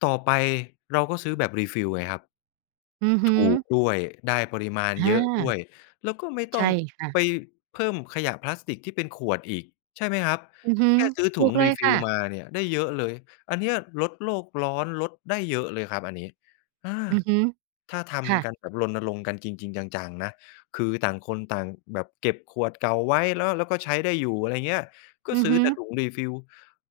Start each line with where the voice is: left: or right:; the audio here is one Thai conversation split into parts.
left: ต่อไป เราก็ซื้อแบบ Refill ไงครับ
right: อือฮ
left: ถ
right: ึ
left: ูกด้วย ได้ปริมาณ
right: อ
left: เยอะด้ว
right: า
left: ย แล้วก็ไม่
right: ใ
left: ต
right: ช
left: ้อ
right: ่
left: ง
right: ค่ะ
left: ไปเพิ่มขยะพลาสติก ที่เป็นขวดอีก ใช่ไหมครับ
right: อือฮึ
left: แค่ซื้อ
right: ถ
left: ถ
right: ู
left: ุง
right: กเลยค่
left: Refill
right: ะ
left: มาเนี่ย ได้เยอะเลย อันเนี้ยลดโลกร้อน ลดได้เยอะเลยครับอันนี้ อา
right: อือฮึ
left: ถ้าท
right: ค่
left: ำ
right: ะ
left: กันแบบรณรงค์กันจริง ๆ จัง ๆ นะ คือต่างคนต่างแบบเก็บขวดเก่าไว้ แล้ว แล้วก็ใช้ได้อยู่ อะไรอย่างเงี้ย ก็
right: อือ
left: ซื้
right: ฮ
left: อ
right: ึ
left: แต่ถุง Refill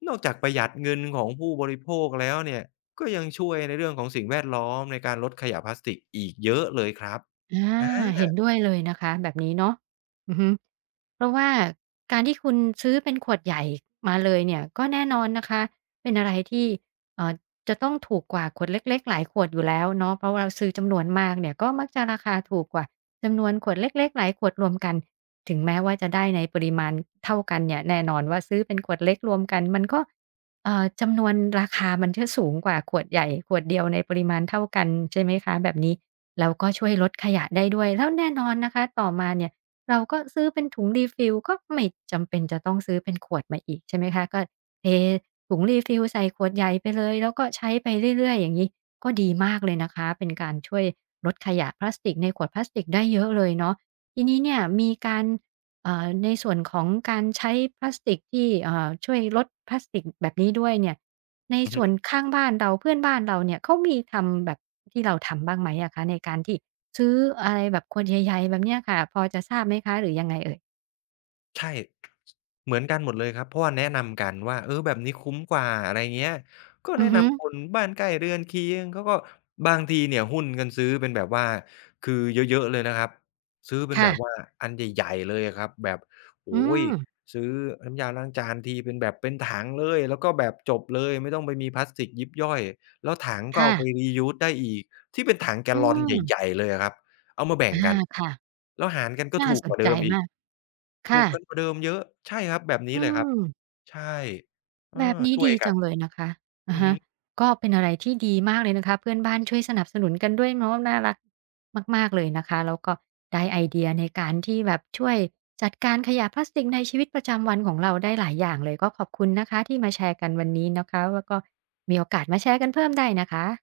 left: นอกจากประหยัดเงินของผู้บริโภคแล้วเนี่ย ก็ยังช่วยในเรื่องของสิ่งแวดล้อม ในการลดขยะพลาสติกอีกเยอะเลยครับ
right: อา
left: อ
right: เห็น
left: า
right: ด้วยเลยนะคะ แบบนี้เนาะ อือฮึ เพราะว่า
left: อือ
right: การที่คุณซื้อเป็นขวดใหญ่มาเลยเนี่ย ก็แน่นอนนะคะ เป็นอะไรที่ เอ่อ จะต้องถูกกว่าขวดเล็ก ๆ หลายขวดอยู่แล้วเนาะ เพราะว่าเราซื้อจำนวนมากเนี่ย ก็มักจะราคาถูกกว่าจำนวนขวดเล็ก ๆ หลายขวดรวมกัน ถึงแม้ว่าจะได้ในปริมาณเท่ากันเนี่ย แน่นอนว่าซื้อเป็น ขวดเล็กรวมกันมันก็ เอ่อ จำนวน ราคามันจะสูงกว่าขวดใหญ่ขวดเดียวในปริมาณเท่ากัน ใช่ไหมคะ แบบนี้ แล้วก็ช่วยลดขยะได้ด้วย แล้วแน่นอนนะคะ ต่อมาเนี่ยเราก็ซื้อเป็นถุง Refill ก็ไม่จำเป็นจะต้องซื้อเป็น ขวดมาอีก ใช่ไหมคะ ก็เท ถุง Refill ใส่ขวดใหญ่ไปเลย แล้วก็ใช้ไปเรื่อย ๆ อย่างงี้ ก็ดีมากเลยนะคะ เป็น การช่วยลดขยะพลาสติกในขวดพลาสติกได้เยอะเลยเนาะ ทีนี้เนี่ยมีการ เอ่อ ในส่วนของการใช้พลาสติกที่ เอ่อ ช่วยลดพลาสติกแบบนี้ด้วยเนี่ย ใน
left: อืม
right: ส
left: ฮ
right: ่วน
left: ึ
right: ข้างบ้านเรา เพื่อนบ้านเราเนี่ย เขามีทำแบบที่เราทำบ้างไหมอะคะ ในการที่ซื้ออะไร แบบขวดใหญ่ ๆ แบบเนี้ยค่ะ พอจะทราบไหมคะ หรือยังไงเอ่ย?
left: ใช่ เหมือนกันหมดเลยครับ เพราะว่าแนะนำกันว่า เออ แบบนี้คุ้มกว่า อะไรเงี้ย ก็
right: อ
left: แ
right: ื
left: นะ
right: อฮ
left: น
right: ึ
left: ำคนบ้านใกล้เรือนเคียง เขาก็ บางทีเนี่ยหุ้นกันซื้อเป็นแบบว่า คือเยอะ ๆ เลยนะครับ ซื้อเป็
right: ค
left: นแบ
right: ่ะ
left: บว่าอันใหญ่ ๆ เลยอะครับ แบบ โอ
right: อ
left: ้!
right: ืม
left: ซื้อน้ำยาล้างจานทีเป็นแบบเป็นถังเลย แล้วก็แบบจบเลย ไม่ต้องไปมีพลาสติกยิบย่อย แล้วถังก
right: ค
left: ็
right: ่
left: เอาไ
right: ะ
left: ป Reuse ได้อีก ที่เป็นถังแก
right: อื
left: ลลอนใ
right: ม
left: หญ่ ๆ เลยอะครับ เอามาแบ่
right: อ
left: ง
right: า
left: กัน
right: ค่ะ
left: แล้วหารกันก็
right: น่
left: ถ
right: า
left: ูก
right: ส
left: กว
right: น
left: ่าเด
right: ใจ
left: ิมอี
right: ม
left: ก
right: าก
left: ถ
right: ค
left: ู
right: ่
left: ก
right: ะ
left: กันกว่าเดิมเยอะ ใช่ครับ แบบนี
right: อ
left: ้
right: ื
left: เลยครับ
right: ม
left: ใช่ เออ
right: แบบนี้
left: ช่
right: ด
left: วย
right: ี
left: ก
right: จ
left: ั
right: ั
left: น
right: งเลยนะคะ อ
left: อ
right: ะ
left: ือ
right: ฮ
left: ฮ
right: ะ
left: ึ
right: ก็เป็นอะไรที่ดีมากเลยนะคะ เพื่อนบ้านช่วยสนับสนุนกันด้วยเนาะ น่ารักมาก ๆ เลยนะคะ แล้วก็ได้ไอเดียในการที่แบบช่วยจัดการขยะพลาสติก ในชีวิตประจำวันของเราได้หลายอย่างเลย ก็ขอบคุณนะคะที่มาแชร์กันวันนี้ เนาะคะ แล้วก็มีโอกาสมาแชร์กันเพิ่ม ได้นะคะ